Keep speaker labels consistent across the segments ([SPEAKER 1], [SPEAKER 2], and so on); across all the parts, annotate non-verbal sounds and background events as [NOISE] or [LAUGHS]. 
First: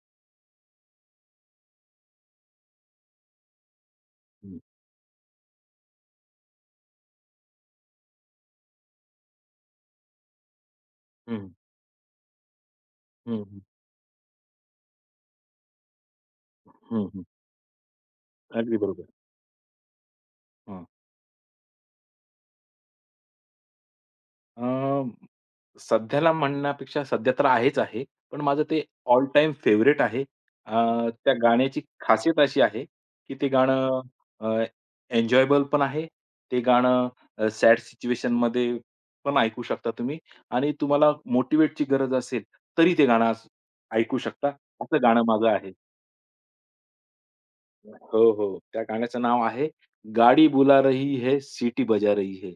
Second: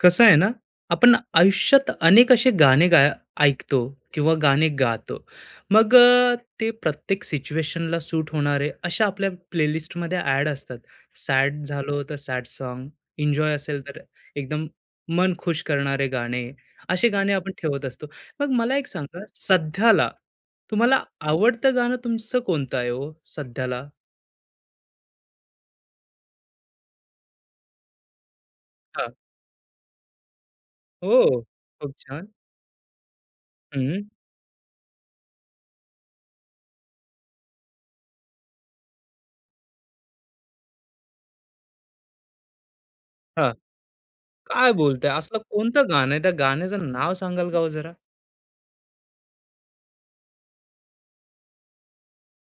[SPEAKER 1] कसं आहे ना, आपण आयुष्यात अनेक असे गाणे गाय ऐकतो किंवा
[SPEAKER 2] हं,
[SPEAKER 1] गाणे गातो. मग ते प्रत्येक सिच्युएशनला सूट होणारे अशा आपल्या प्लेलिस्टमध्ये ॲड असतात.
[SPEAKER 2] हं,
[SPEAKER 1] सॅड झालो तर सॅड सॉन्ग,
[SPEAKER 2] हं,
[SPEAKER 1] एन्जॉय
[SPEAKER 2] हं,
[SPEAKER 1] असेल तर एकदम मन खुश करणारे गाणे,
[SPEAKER 2] हं,
[SPEAKER 1] असे
[SPEAKER 2] हं.
[SPEAKER 1] गाणे आपण ठेवत असतो. मग मला
[SPEAKER 2] अगदी
[SPEAKER 1] एक
[SPEAKER 2] बरोबर.
[SPEAKER 1] सांगा, सध्याला
[SPEAKER 2] हां.
[SPEAKER 1] तुम्हाला आवडतं गाणं तुमचं कोणतं आहे हो सध्याला?
[SPEAKER 2] अ, सध्याला म्हणण्यापेक्षा सध्या तर आहेच आहे. पण माझं ते
[SPEAKER 1] हां.
[SPEAKER 2] ऑल टाईम फेव्हरेट आहे. अ, त्या
[SPEAKER 1] हो,
[SPEAKER 2] गाण्याची
[SPEAKER 1] खूप छान.
[SPEAKER 2] खासियत अशी आहे, की ते गाणं
[SPEAKER 1] हं.
[SPEAKER 2] अ, एन्जॉयबल पण आहे. ते गाणं सॅड सिच्युएशनमध्ये पण ऐकू शकता तुम्ही आणि तुम्हाला मोटिव्हेटची गरज असेल, तरी ते गाणं ऐकू शकता.
[SPEAKER 1] काय
[SPEAKER 2] असं
[SPEAKER 1] बोलताय?
[SPEAKER 2] गाणं
[SPEAKER 1] असलं
[SPEAKER 2] माझं आहे.
[SPEAKER 1] कोणतं गाणं आहे? त्या गाण्याचं नाव सांगाल का हो जरा?
[SPEAKER 2] हो, हो. त्या गाण्याचं नाव आहे गाडी बुला रही है, सिटी बजा रही है.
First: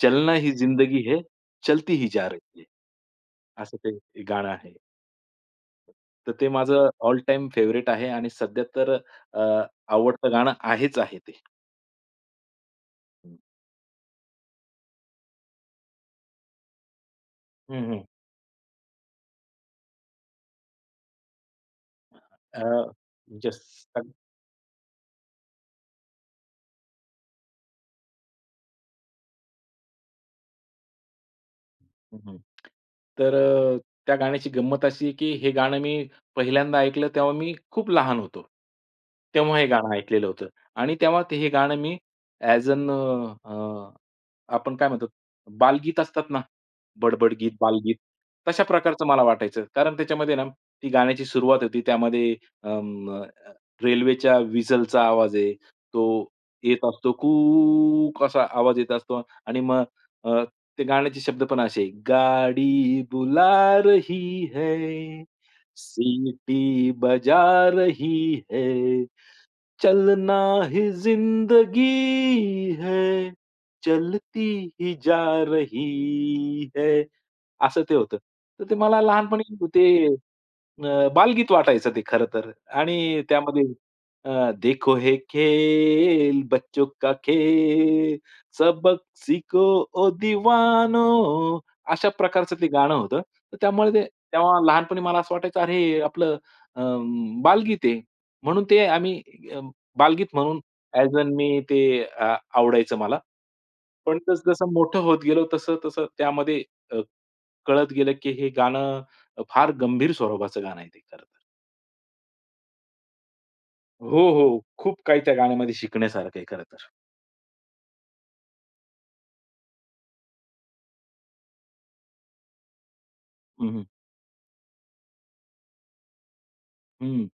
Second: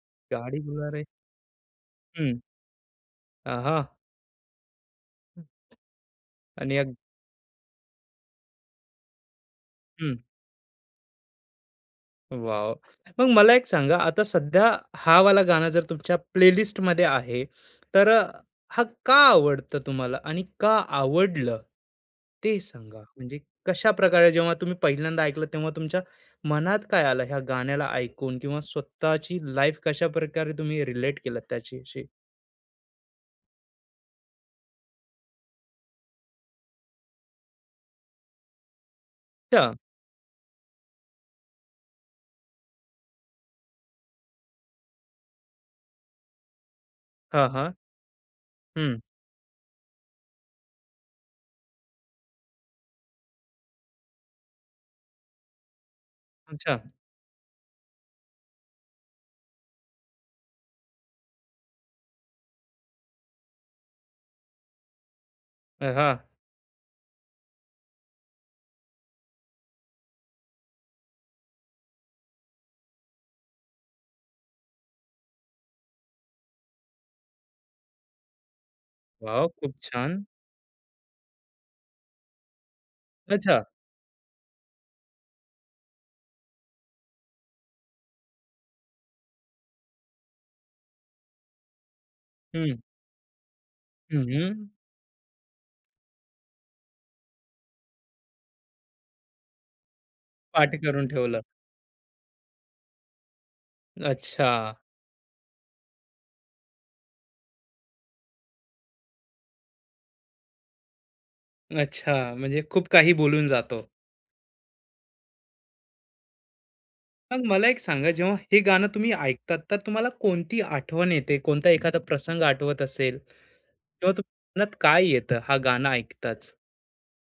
[SPEAKER 2] चलना ही
[SPEAKER 1] गाडी बुला रे
[SPEAKER 2] जिंदगी है, चलती ही जा
[SPEAKER 1] हं.
[SPEAKER 2] रही है. असं
[SPEAKER 1] आहा!
[SPEAKER 2] ते गाणं आहे. तर ते
[SPEAKER 1] आणि या
[SPEAKER 2] माझं ऑल टाईम फेव्हरेट आहे आणि सध्या तर अ,
[SPEAKER 1] हं.
[SPEAKER 2] आवडतं गाणं आहेच आहे ते.
[SPEAKER 1] वॉव! मग मला एक सांगा, आता सध्या हा वाला गाणं जर तुमच्या प्लेलिस्टमध्ये आहे,
[SPEAKER 2] हं, हं.
[SPEAKER 1] तर हा का आवडतं तुम्हाला आणि का आवडलं? ते
[SPEAKER 2] अ,
[SPEAKER 1] सांगा. म्हणजे
[SPEAKER 2] येस.
[SPEAKER 1] कशाप्रकारे जेव्हा तुम्ही पहिल्यांदा ऐकलं, तेव्हा तुमच्या मनात काय आलं ह्या गाण्याला ऐकून किंवा स्वतःची लाईफ कशाप्रकारे तुम्ही रिलेट केलं त्याच्याशी?
[SPEAKER 2] हं, हं. तर त्या गाण्याची गंमत अशी आहे, की हे गाणं मी पहिल्यांदा ऐकलं तेव्हा मी खूप लहान होतो. तेव्हा हे
[SPEAKER 1] अच्छा.
[SPEAKER 2] गाणं ऐकलेलं होतं आणि तेव्हा ते हे गाणं मी ॲज अन आपण काय म्हणतो बालगीत असतात ना, बडबड
[SPEAKER 1] हां,
[SPEAKER 2] गीत,
[SPEAKER 1] हां.
[SPEAKER 2] बालगीत तशा
[SPEAKER 1] हं.
[SPEAKER 2] प्रकारचं मला वाटायचं. कारण त्याच्यामध्ये ना ती गाण्याची सुरुवात होती त्यामध्ये अं, अ, रेल्वेच्या व्हिसलचा आवाज आहे. तो
[SPEAKER 1] अच्छा.
[SPEAKER 2] येत असतो कूक असा आवाज येत असतो आणि मग अ, ते गाण्याचे शब्द पण असे, गाडी बुला रही है,
[SPEAKER 1] हां.
[SPEAKER 2] सिटी बजा रही है. चलना ही जिंदगी है चलती ही जा रही है असं ते होतं. तर ते मला लहानपणी
[SPEAKER 1] वॉव! खूप
[SPEAKER 2] ते
[SPEAKER 1] छान.
[SPEAKER 2] बालगीत वाटायचं ते खरं तर आणि
[SPEAKER 1] अच्छा.
[SPEAKER 2] त्यामध्ये देखो हे खेल बच्चों का खेल सबक सीखो ओ दिवानो, अशा प्रकारचं ते
[SPEAKER 1] हं.
[SPEAKER 2] गाणं होतं. तर त्यामुळे ते
[SPEAKER 1] हं, हं.
[SPEAKER 2] तेव्हा लहानपणी मला असं वाटायचं अरे, हे आपलं अ, बालगीत आहे. म्हणून ते आम्ही बालगीत म्हणून
[SPEAKER 1] पाठ करून
[SPEAKER 2] ॲज अ
[SPEAKER 1] ठेवलं.
[SPEAKER 2] मी ते आवडायचं मला. पण
[SPEAKER 1] अच्छा,
[SPEAKER 2] जसं-जसं मोठं होत गेलो तसं-तसं त्यामध्ये अ, कळत गेलं, की हे गाणं फार गंभीर स्वरूपाचं गाणं आहे ते खरं तर.
[SPEAKER 1] अच्छा. म्हणजे खूप काही बोलून जातो.
[SPEAKER 2] हो, हो. खूप काही त्या गाण्यामध्ये शिकण्यासारखं आहे खरं तर.
[SPEAKER 1] मग मला एक सांगा, जेव्हा हे गाणं तुम्ही ऐकतात, तर तुम्हाला कोणती आठवण येते? कोणता एखादा प्रसंग आठवत असेल
[SPEAKER 2] हं, हं.
[SPEAKER 1] किंवा तुमच्या मनात काय येतं हा गाणं ऐकताच?
[SPEAKER 2] हं.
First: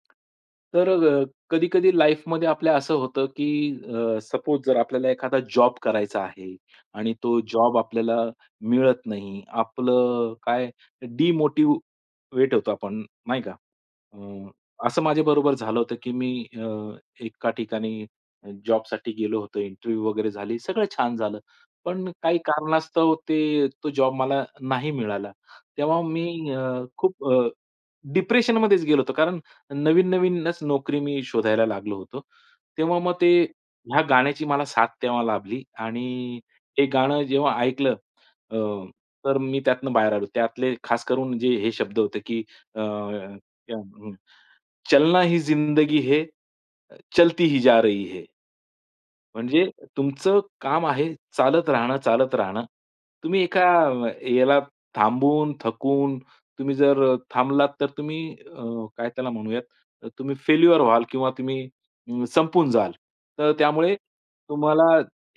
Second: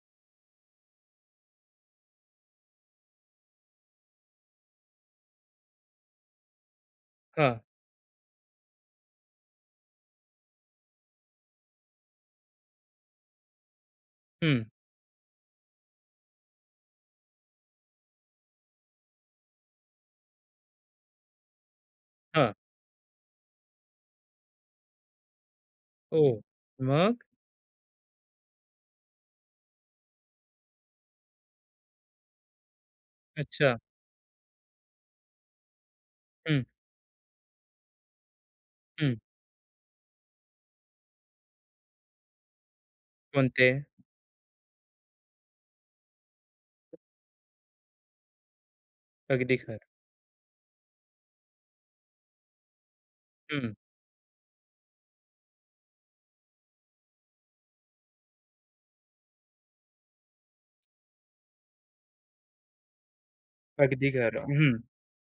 [SPEAKER 2] तर कधी-कधी लाईफमध्ये आपल्या असं होतं, की सपोज जर आपल्याला एखादा जॉब करायचा आहे आणि तो
[SPEAKER 1] हां.
[SPEAKER 2] जॉब आपल्याला मिळत नाही. आपलं काय डिमोटिव्हेट होतो आपण, नाही का? अ,
[SPEAKER 1] हं.
[SPEAKER 2] असं माझ्याबरोबर झालं होतं, की मी अ, एका ठिकाणी जॉबसाठी गेलो होतो. इंटरव्ह्यू वगैरे झाली, सगळं छान झालं. पण काही
[SPEAKER 1] हां.
[SPEAKER 2] कारणास्तव ते तो जॉब मला नाही मिळाला. तेव्हा
[SPEAKER 1] ओह!
[SPEAKER 2] मी अ,
[SPEAKER 1] मग?
[SPEAKER 2] खूप डिप्रेशनमध्येच गेलो होतो. कारण नवीन-नवीनच नोकरी मी शोधायला लागलो होतो. तेव्हा मग ते
[SPEAKER 1] अच्छा.
[SPEAKER 2] ह्या गाण्याची मला साथ तेव्हा लाभली आणि
[SPEAKER 1] हं,
[SPEAKER 2] हे गाणं जेव्हा ऐकलं अ,
[SPEAKER 1] हं.
[SPEAKER 2] तर मी त्यातनं बाहेर आलो. त्यातले खास करून जे हे शब्द होते, की अ,
[SPEAKER 1] कोणते?
[SPEAKER 2] त्या हं. चलना ही जिंदगी है, चलती ही जा रही है.
[SPEAKER 1] अगदी
[SPEAKER 2] म्हणजे
[SPEAKER 1] खरं.
[SPEAKER 2] तुमचं काम आहे चालत राहणं, चालत राहणं. तुम्ही एका
[SPEAKER 1] हं.
[SPEAKER 2] याला थांबून, थकून तुम्ही जर थांबलात तर तुम्ही काय त्याला म्हणूयात तुम्ही फेल्युअर व्हाल किंवा तुम्ही संपून जाल. तर त्यामुळे
[SPEAKER 1] अगदी खरं. हं.
[SPEAKER 2] तुम्हाला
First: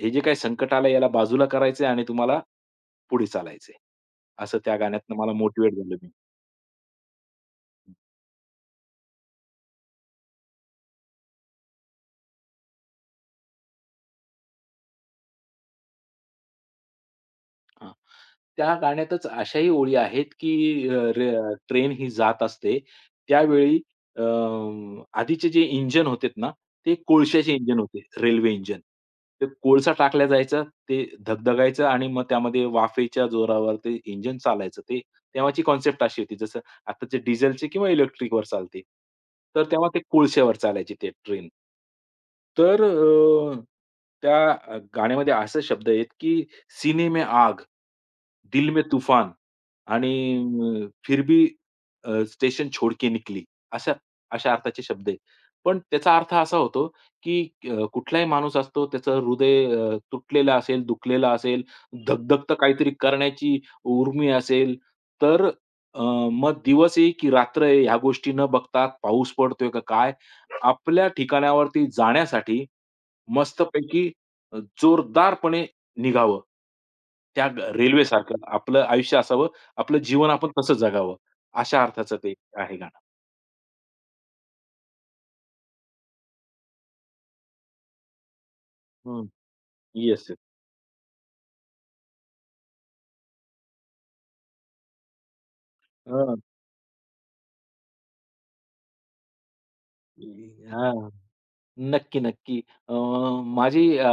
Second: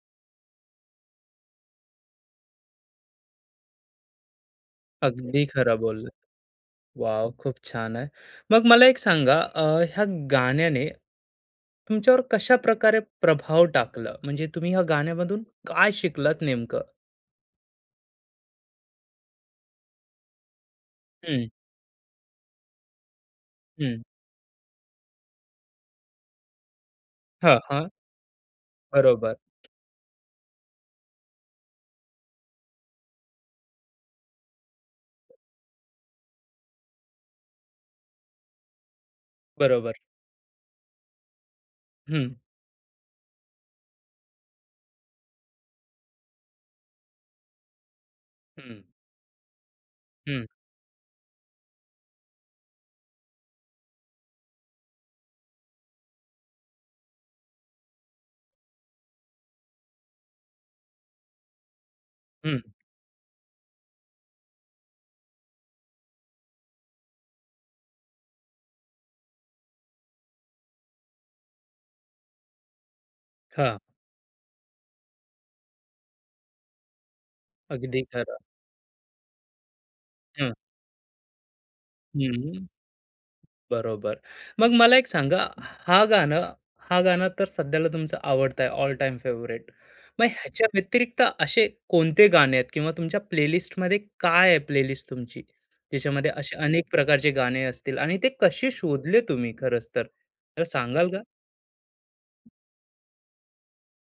[SPEAKER 2] हे जे काही संकट आलं याला बाजूला करायचंय आणि तुम्हाला पुढे चालायचंय. असं त्या गाण्यातनं मला
[SPEAKER 1] अगदी
[SPEAKER 2] मोटिव्हेट
[SPEAKER 1] खरं
[SPEAKER 2] झालो मी.
[SPEAKER 1] बोललात. वाव खूप छान आहे. मग मला एक सांगा ह्या गाण्याने तुमच्यावर कशाप्रकारे प्रभाव टाकला? म्हणजे तुम्ही ह्या गाण्यामधून काय शिकलात नेमकं?
[SPEAKER 2] हां. त्या गाण्यातच अशाही ओळी आहेत, की रे
[SPEAKER 1] हं,
[SPEAKER 2] ट्रेन ही जात असते. त्यावेळी
[SPEAKER 1] हं.
[SPEAKER 2] अ, आधीचे जे इंजिन होते ना, ते कोळशाचे
[SPEAKER 1] हां,
[SPEAKER 2] इंजिन
[SPEAKER 1] हां.
[SPEAKER 2] होते, रेल्वे इंजिन.
[SPEAKER 1] बरोबर,
[SPEAKER 2] ते कोळसा टाकला जायचा, ते धगधगायचं आणि मग त्यामध्ये वाफेच्या जोरावर ते इंजिन चालायचं. ते तेव्हाची कन्सेप्ट अशी होती, जसं आताचे डिझेलचे किंवा इलेक्ट्रिकवर चालते. तर तेव्हा
[SPEAKER 1] बरोबर.
[SPEAKER 2] ते कोळश्यावर चालायची ते ट्रेन.
[SPEAKER 1] हं,
[SPEAKER 2] तर त्या गाण्यामध्ये असे शब्द आहेत, की सीने में आग, दिल
[SPEAKER 1] हं,
[SPEAKER 2] में तूफान आणि
[SPEAKER 1] हं,
[SPEAKER 2] फिर भी स्टेशन छोड़ के निकली. अशा अशा अर्थाचे शब्द आहेत. पण त्याचा अर्थ असा होतो, की कुठलाही माणूस असतो त्याचं हृदय तुटलेलं असेल, दुखलेलं असेल, धगधगतं
[SPEAKER 1] हं.
[SPEAKER 2] काहीतरी करण्याची उर्मी असेल, तर अ, मग दिवस आहे की रात्र आहे ह्या गोष्टी न बघता पाऊस पडतोय का काय, आपल्या ठिकाणावरती जाण्यासाठी
[SPEAKER 1] हां,
[SPEAKER 2] मस्तपैकी जोरदारपणे निघावं. त्या ग
[SPEAKER 1] अगदी खरं.
[SPEAKER 2] रेल्वेसारखं आपलं आयुष्य असावं, आपलं जीवन आपण
[SPEAKER 1] हं,
[SPEAKER 2] तसं जगावं. अशा अर्थाचं ते
[SPEAKER 1] हं.
[SPEAKER 2] आहे गाणं.
[SPEAKER 1] बरोबर. मग मला एक सांगा, हा गाणं हा गाणं तर सध्याला तुमचं आवडतं आहे, ऑल टाइम फेवरेट मग
[SPEAKER 2] येस, येस.
[SPEAKER 1] ह्याच्या व्यतिरिक्त असे कोणते गाणे आहेत किंवा तुमच्या प्लेलिस्टमध्ये काय आहे प्लेलिस्ट तुमची? ज्याच्यामध्ये असे अनेक प्रकारचे गाणे असतील आणि ते कसे शोधले तुम्ही खरंच तर? मला सांगाल का?
[SPEAKER 2] नक्की, नक्की. अ, माझी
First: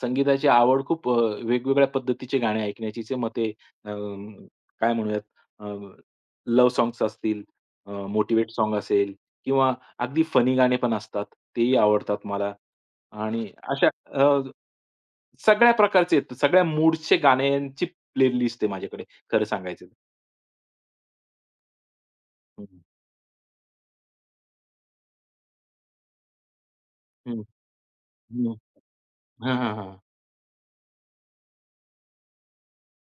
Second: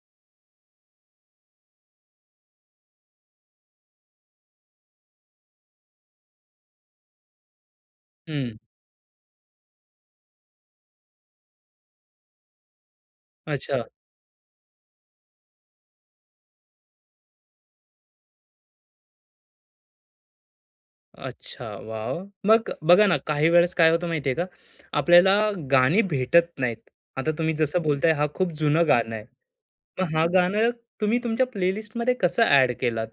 [SPEAKER 2] संगीताची आवड खूप वेगवेगळ्या पद्धतीचे गाणे ऐकण्याचीच आहे. मग ते अ, काय म्हणूयात अ, लव्ह सॉन्ग्स असतील, मोटिव्हेट
[SPEAKER 1] हं.
[SPEAKER 2] सॉन्ग असेल किंवा अगदी फनी गाणे पण असतात. तेही आवडतात मला आणि
[SPEAKER 1] अच्छा.
[SPEAKER 2] अशा अ, सगळ्या प्रकारचे आहेत. सगळ्या मूडचे गाण्यांची प्लेलिस्ट आहे माझ्याकडे खरं सांगायचं तर.
[SPEAKER 1] अच्छा, वाव
[SPEAKER 2] हं,
[SPEAKER 1] मग
[SPEAKER 2] हं.
[SPEAKER 1] बघा ना, काही वेळेस काय होतं माहिती का, आपल्याला गाणी भेटत नाहीत. आता तुम्ही जसं बोलताय हा
[SPEAKER 2] हं,
[SPEAKER 1] खूप
[SPEAKER 2] हं.
[SPEAKER 1] जुनं गाणं आहे.
[SPEAKER 2] हां, हां,
[SPEAKER 1] मग हा गाणं तुम्ही तुमच्या प्लेलिस्टमध्ये कसं ॲड केलात?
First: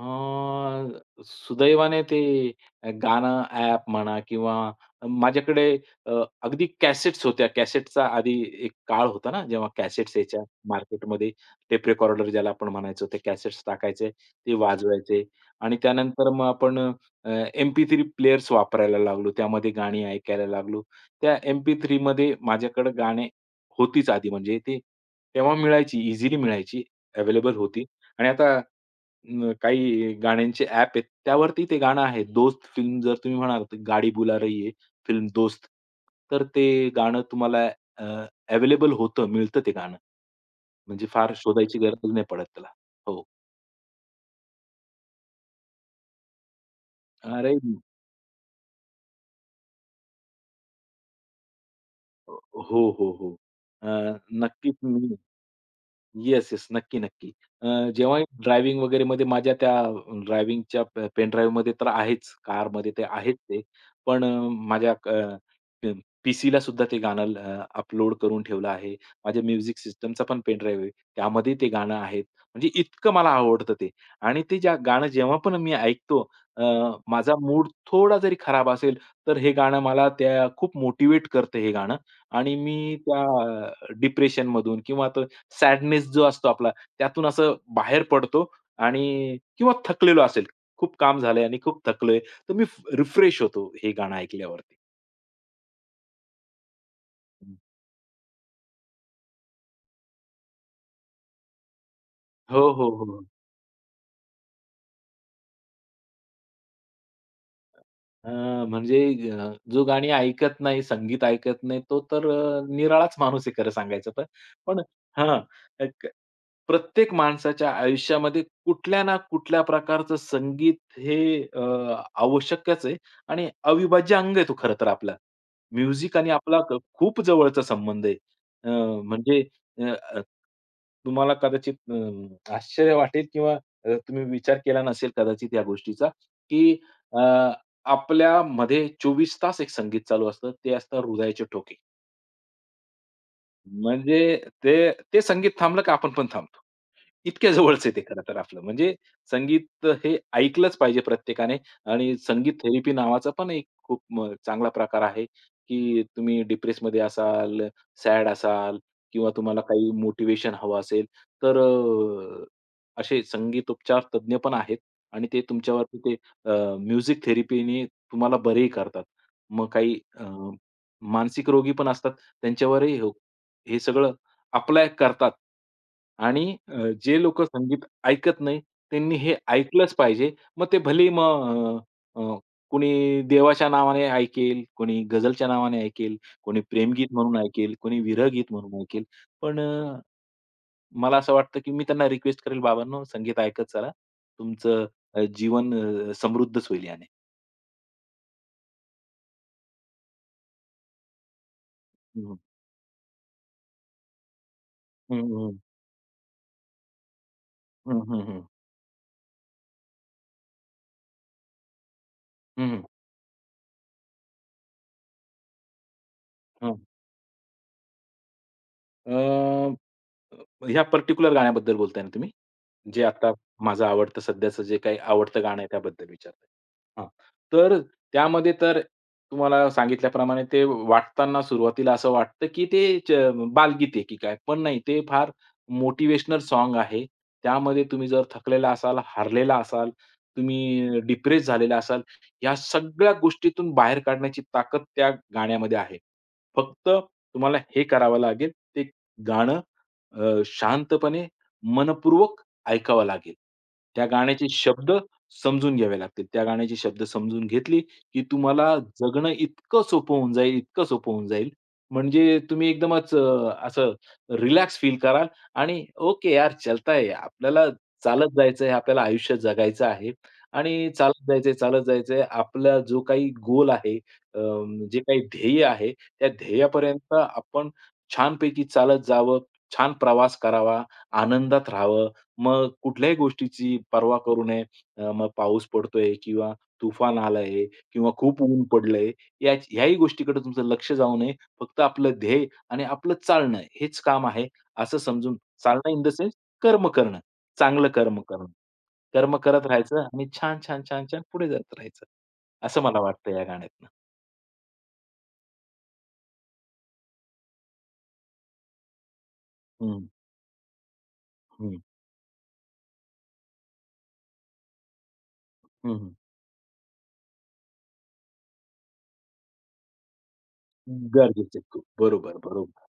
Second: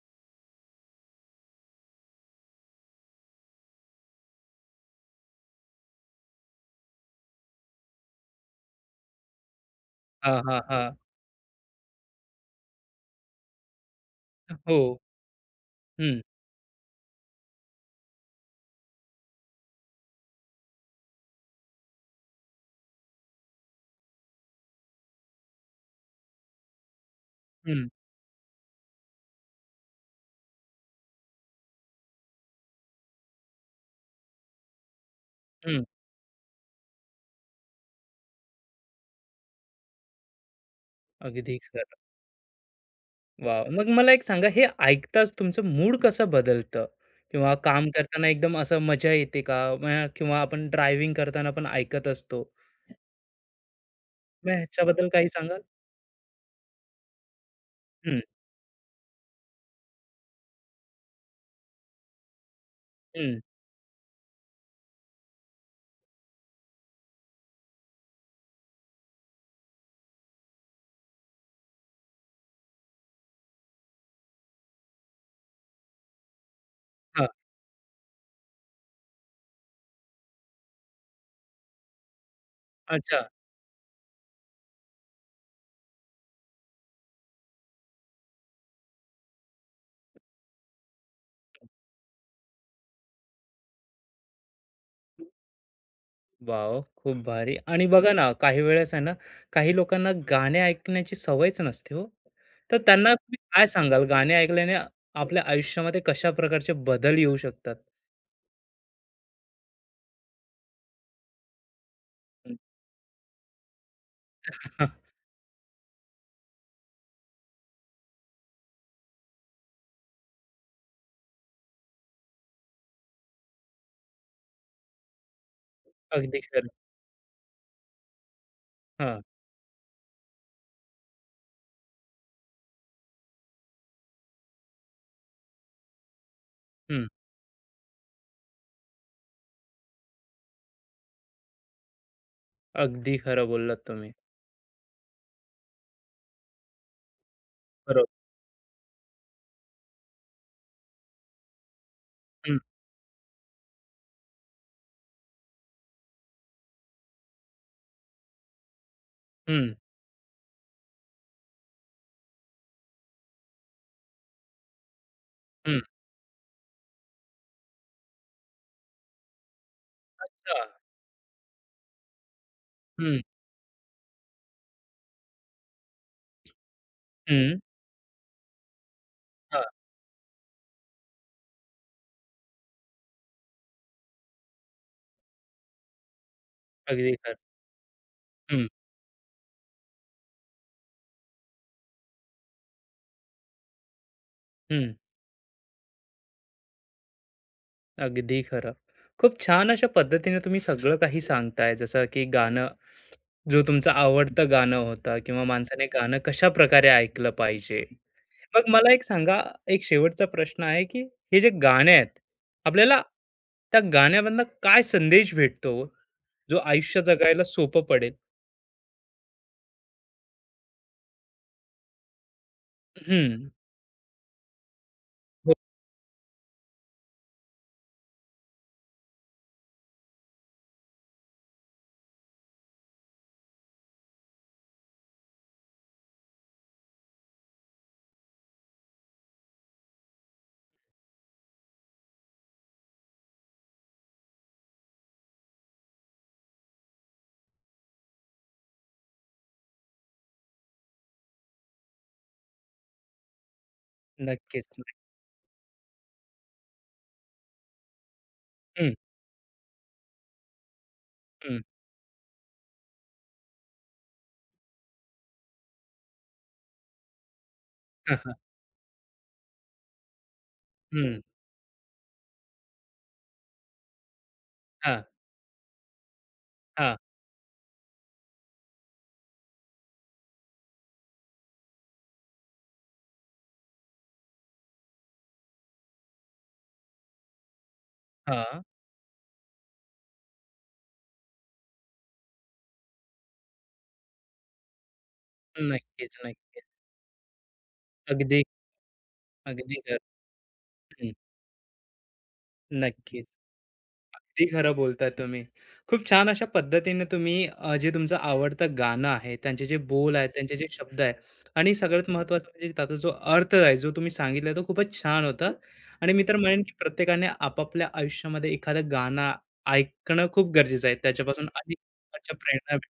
[SPEAKER 2] सुदैवाने ते गाणं ॲप म्हणा किंवा माझ्याकडे अ, अगदी कॅसेट्स होत्या. कॅसेटचा आधी एक काळ होता ना, जेव्हा कॅसेट्स
[SPEAKER 1] हां,
[SPEAKER 2] यायच्या
[SPEAKER 1] हां, हां.
[SPEAKER 2] मार्केटमध्ये. टेप रेकॉर्डर ज्याला आपण म्हणायचो, ते कॅसेट्स टाकायचे, ते
[SPEAKER 1] हो.
[SPEAKER 2] वाजवायचे आणि
[SPEAKER 1] हं,
[SPEAKER 2] त्यानंतर मग आपण अ, MP3 प्लेयर्स वापरायला लागलो. त्यामध्ये गाणी ऐकायला लागलो. त्या MP3 मध्ये माझ्याकडे गाणे होतीच आधी म्हणजे ते तेव्हा मिळायची, इझिली मिळायची, अवेलेबल होती
[SPEAKER 1] हं,
[SPEAKER 2] आणि आता काही गाण्यांचे ॲप आहेत. त्यावरती ते गाणं आहे. दोस्त फिल्म जर तुम्ही म्हणाल, तर गाडी बुला रही है, फिल्म दोस्त.
[SPEAKER 1] हं.
[SPEAKER 2] तर ते गाणं तुम्हाला अ, अवेलेबल होतं, मिळतं ते गाणं. म्हणजे फार
[SPEAKER 1] अगदी
[SPEAKER 2] शोधायची
[SPEAKER 1] खरं.
[SPEAKER 2] गरज नाही पडत त्याला. हो.
[SPEAKER 1] वाव! मग मला एक सांगा हे ऐकताच तुमचं मूड कसं बदलतं? किंवा
[SPEAKER 2] अरे
[SPEAKER 1] काम करताना एकदम असं मजा येते का? म्ह किंवा आपण ड्रायव्हिंग करताना पण ऐकत असतो.
[SPEAKER 2] हो, हो, हो, हो. अ,
[SPEAKER 1] मग
[SPEAKER 2] नक्कीच
[SPEAKER 1] ह्याच्याबद्दल
[SPEAKER 2] मी
[SPEAKER 1] काही सांगाल?
[SPEAKER 2] Yes, yes. नक्की, नक्की. अ,
[SPEAKER 1] हं,
[SPEAKER 2] जेव्हाही ड्रायव्हिंग वगैरेमध्ये माझ्या त्या ड्रायव्हिंगच्या पेन ड्राईव्हमध्ये तर आहेच. कारमध्ये ते आहेच
[SPEAKER 1] हं.
[SPEAKER 2] ते. पण माझ्या क प सुद्धा ते गाणं अपलोड करून ठेवलं आहे. माझ्या म्युझिक सिस्टमचा पण पेन ड्राईव्ह आहे. त्यामध्ये ते गाणं आहे. म्हणजे इतकं मला आवडतं ते. आणि ते ज्या गाणं जेव्हा पण मी ऐकतो अ,
[SPEAKER 1] हां.
[SPEAKER 2] माझा मूड थोडा जरी खराब असेल, तर हे गाणं मला त्या खूप मोटिव्हेट करतं हे गाणं आणि मी त्या
[SPEAKER 1] अच्छा.
[SPEAKER 2] डिप्रेशनमधून किंवा सॅडनेस जो असतो आपला, त्यातून असं बाहेर पडतो आणि किंवा थकलेलो असेल, खूप काम झालंय आणि खूप थकलोय, तर मी रिफ्रेश होतो हे गाणं ऐकल्यावरती.
[SPEAKER 1] वॉव! खूप भारी आणि बघा ना, काही वेळेस आहे ना, काही लोकांना गाणे ऐकण्याची सवयच नसते हो.
[SPEAKER 2] हो,
[SPEAKER 1] तर
[SPEAKER 2] हो,
[SPEAKER 1] त्यांना
[SPEAKER 2] हो.
[SPEAKER 1] तुम्ही काय सांगाल गाणे ऐकल्याने आपल्या आयुष्यामध्ये कशा प्रकारचे बदल येऊ शकतात?
[SPEAKER 2] अ, म्हणजे जो गाणी ऐकत नाही, संगीत ऐकत नाही, तो तर
[SPEAKER 1] हं.
[SPEAKER 2] निराळाच माणूस आहे खरं सांगायचं तर. पण
[SPEAKER 1] [LAUGHS]
[SPEAKER 2] हां, एक प्रत्येक माणसाच्या आयुष्यामध्ये कुठल्या ना कुठल्या प्रकारचं संगीत हे आवश्यकच आहे आणि अविभाज्य अंग आहे तो खरं तर आपला. म्युझिक आणि
[SPEAKER 1] अगदी
[SPEAKER 2] आपला
[SPEAKER 1] खरं.
[SPEAKER 2] क खूप जवळचा संबंध आहे. अ,
[SPEAKER 1] हां.
[SPEAKER 2] म्हणजे अ, अ, तुम्हाला कदाचित आश्चर्य वाटेल किंवा तुम्ही विचार केला नसेल कदाचित या गोष्टीचा, की
[SPEAKER 1] हं.
[SPEAKER 2] आपल्यामध्ये 24 तास एक संगीत चालू असतं. ते असतं हृदयाचे ठोके.
[SPEAKER 1] अगदी खरं बोललात तुम्ही.
[SPEAKER 2] म्हणजे ते संगीत थांबलं का आपण पण थांबतो. इतक्या जवळच आहे ते
[SPEAKER 1] बरोबर.
[SPEAKER 2] खरं तर आपलं. म्हणजे संगीत हे ऐकलंच पाहिजे प्रत्येकाने आणि संगीत
[SPEAKER 1] हं,
[SPEAKER 2] थेरपी नावाचा पण एक खूप चांगला प्रकार आहे, की तुम्ही डिप्रेसमध्ये असाल, सॅड असाल किंवा तुम्हाला
[SPEAKER 1] हं,
[SPEAKER 2] काही मोटिव्हेशन हवं असेल, तर असे संगीतोपचार तज्ञ पण आहेत आणि ते
[SPEAKER 1] हं.
[SPEAKER 2] तुमच्यावरती ते म्युझिक थेरपीने तुम्हाला बरेही करतात. मग काही
[SPEAKER 1] हां.
[SPEAKER 2] मानसिक रोगी पण असतात, त्यांच्यावरही हो,
[SPEAKER 1] हं,
[SPEAKER 2] हे सगळं अप्लाय करतात आणि जे लोकं
[SPEAKER 1] हं.
[SPEAKER 2] संगीत ऐकत नाही, त्यांनी हे
[SPEAKER 1] हां.
[SPEAKER 2] ऐकलंच पाहिजे. मग ते भलेही मग अ, अ, कोणी देवाच्या नावाने ऐकेल, कोणी गझलच्या नावाने ऐकेल, कोणी प्रेमगीत
[SPEAKER 1] अगदी खरं.
[SPEAKER 2] म्हणून ऐकेल, कोणी विरहगीत
[SPEAKER 1] हं,
[SPEAKER 2] म्हणून ऐकेल. पण मला असं वाटतं, की मी त्यांना रिक्वेस्ट करेल, "बाबांनो, संगीत ऐकत चला. तुमचं
[SPEAKER 1] हं.
[SPEAKER 2] जीवन समृद्धच होईल याने."
[SPEAKER 1] अगदी खरं. खूप छान अशा पद्धतीने तुम्ही सगळं काही सांगताय जसं की
[SPEAKER 2] हं,
[SPEAKER 1] गाणं जो तुमचं आवडतं गाणं
[SPEAKER 2] हं,
[SPEAKER 1] होतं किंवा
[SPEAKER 2] हं,
[SPEAKER 1] माणसाने गाणं कशा प्रकारे ऐकलं पाहिजे.
[SPEAKER 2] हं, हं, हं,
[SPEAKER 1] मग मला एक सांगा, एक शेवटचा प्रश्न आहे, की हे जे गाणे आहेत,
[SPEAKER 2] हं, हं.
[SPEAKER 1] आपल्याला त्या गाण्यामधनं काय संदेश भेटतो, जो आयुष्य जगायला सोपं पडेल?
[SPEAKER 2] ह्या पर्टिक्युलर गाण्याबद्दल बोलताय ना तुम्ही? जे आता
[SPEAKER 1] हं,
[SPEAKER 2] माझं आवडतं सध्याचं जे काही आवडतं
[SPEAKER 1] हो,
[SPEAKER 2] गाणं आहे त्याबद्दल विचारताय. हां. तर त्यामध्ये तर तुम्हाला सांगितल्याप्रमाणे ते वाटताना सुरुवातीला असं वाटतं, की ते च बालगीत आहे की काय? पण नाही ते फार मोटिव्हेशनल सॉन्ग आहे. त्यामध्ये तुम्ही जर थकलेला असाल, हारलेला असाल, तुम्ही डिप्रेस झालेला असाल, या सगळ्या गोष्टीतून बाहेर काढण्याची ताकद त्या गाण्यामध्ये आहे. फक्त तुम्हाला हे करावं लागेल, ते गाणं शांतपणे मनपूर्वक ऐकावं लागेल. त्या गाण्याचे
[SPEAKER 1] नक्कीच.
[SPEAKER 2] शब्द समजून घ्यावे लागतील. त्या गाण्याचे शब्द समजून घेतली, की तुम्हाला
[SPEAKER 1] हं,
[SPEAKER 2] जगणं इतकं सोपं होऊन जाईल, इतकं सोपं होऊन जाईल.
[SPEAKER 1] हं.
[SPEAKER 2] म्हणजे तुम्ही एकदमच असं रिलॅक्स फील कराल आणि ओके यार चलता है. आपल्याला
[SPEAKER 1] हां, हां.
[SPEAKER 2] चालत जायचं आहे, आपल्याला आयुष्य जगायचं आहे आणि
[SPEAKER 1] हं.
[SPEAKER 2] चालत जायचंय, चालत जायचंय. आपला जो काही गोल आहे, अ, जे
[SPEAKER 1] हां,
[SPEAKER 2] काही ध्येय आहे, त्या
[SPEAKER 1] हां,
[SPEAKER 2] ध्येयापर्यंत आपण छानपैकी चालत जावं, छान प्रवास करावा, आनंदात राहावं. मग कुठल्याही गोष्टीची पर्वा करू नये. मग पाऊस पडतोय किंवा तुफान आलंय किंवा खूप
[SPEAKER 1] हां.
[SPEAKER 2] ऊन पडलंय, या ह्याही गोष्टीकडे तुमचं लक्ष जाऊ नये. फक्त आपलं ध्येय आणि आपलं चालणं हेच काम आहे, असं समजून चालणं इन द
[SPEAKER 1] नक्कीच,
[SPEAKER 2] सेन्स
[SPEAKER 1] नक्कीच.
[SPEAKER 2] कर्म करणं. चांगलं कर्म
[SPEAKER 1] अगदी,
[SPEAKER 2] करणं. कर्म करत
[SPEAKER 1] अगदी
[SPEAKER 2] राहायचं
[SPEAKER 1] खरं.
[SPEAKER 2] आणि छान, छान, छान,
[SPEAKER 1] हं,
[SPEAKER 2] छान पुढे जात राहायचं. असं मला
[SPEAKER 1] नक्कीच.
[SPEAKER 2] वाटतं या गाण्यातनं.
[SPEAKER 1] अगदी खरं बोलताय तुम्ही. खूप छान अशा पद्धतीने तुम्ही जे तुमचं आवडतं गाणं आहे, त्यांचे जे
[SPEAKER 2] हं,
[SPEAKER 1] बोल आहेत, त्यांचे जे शब्द आहेत आणि
[SPEAKER 2] हं,
[SPEAKER 1] सगळ्यात महत्त्वाचं म्हणजे त्याचा जो अर्थ आहे, जो तुम्ही सांगितला तो खूपच छान होता
[SPEAKER 2] हं,
[SPEAKER 1] आणि
[SPEAKER 2] हं.
[SPEAKER 1] मी तर म्हणेन की प्रत्येकाने आपापल्या आयुष्यामध्ये एखादं गाणं ऐकणं खूप गरजेचं आहे. त्याच्यापासून
[SPEAKER 2] गरजेचं आहे
[SPEAKER 1] अनेक
[SPEAKER 2] खूप.
[SPEAKER 1] प्रकारच्या
[SPEAKER 2] बरोबर,
[SPEAKER 1] प्रेरणा
[SPEAKER 2] बरोबर.
[SPEAKER 1] भेट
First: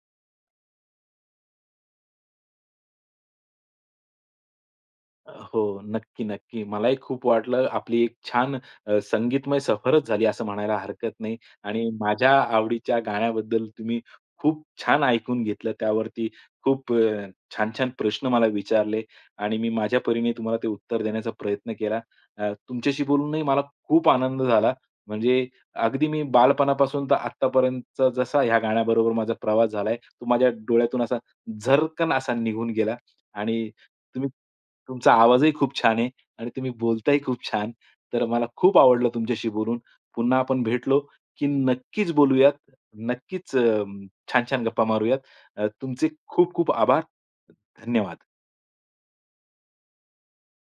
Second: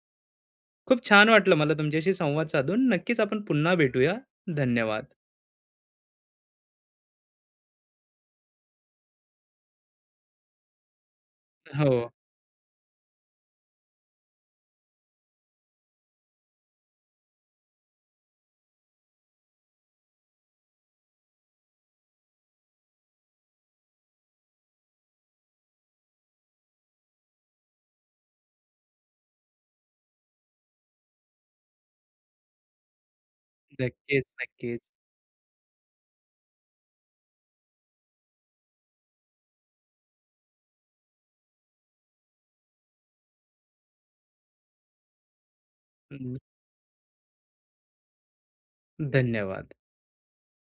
[SPEAKER 1] खूप छान वाटलं मला तुमच्याशी संवाद साधून. नक्कीच आपण पुन्हा भेटूया. धन्यवाद.
[SPEAKER 2] हो. नक्की, नक्की. मलाही खूप वाटलं आपली एक छान संगीतमय सफरच झाली असं म्हणायला हरकत नाही आणि
[SPEAKER 1] हो,
[SPEAKER 2] माझ्या आवडीच्या गाण्याबद्दल तुम्ही खूप छान ऐकून घेतलं. त्यावरती खूप छान-छान प्रश्न मला विचारले आणि मी माझ्या परीने तुम्हाला ते उत्तर देण्याचा प्रयत्न केला. तुमच्याशी बोलूनही मला खूप आनंद झाला. म्हणजे अगदी मी बालपणापासून तर आत्तापर्यंतचा जसा ह्या गाण्याबरोबर माझा प्रवास झालाय, तो माझ्या डोळ्यातून असा झरकन असा निघून गेला आणि
[SPEAKER 1] नक्कीच,
[SPEAKER 2] तुम्ही
[SPEAKER 1] नक्कीच.
[SPEAKER 2] तुमचा आवाजही खूप छान आहे आणि तुम्ही बोलताही खूप छान. तर मला खूप आवडलं तुमच्याशी बोलून. पुन्हा आपण भेटलो, की नक्कीच बोलूयात. नक्कीच छान-छान गप्पा मारूयात. तुमचे
[SPEAKER 1] हं,
[SPEAKER 2] खूप खूप आभार. धन्यवाद.
[SPEAKER 1] धन्यवाद.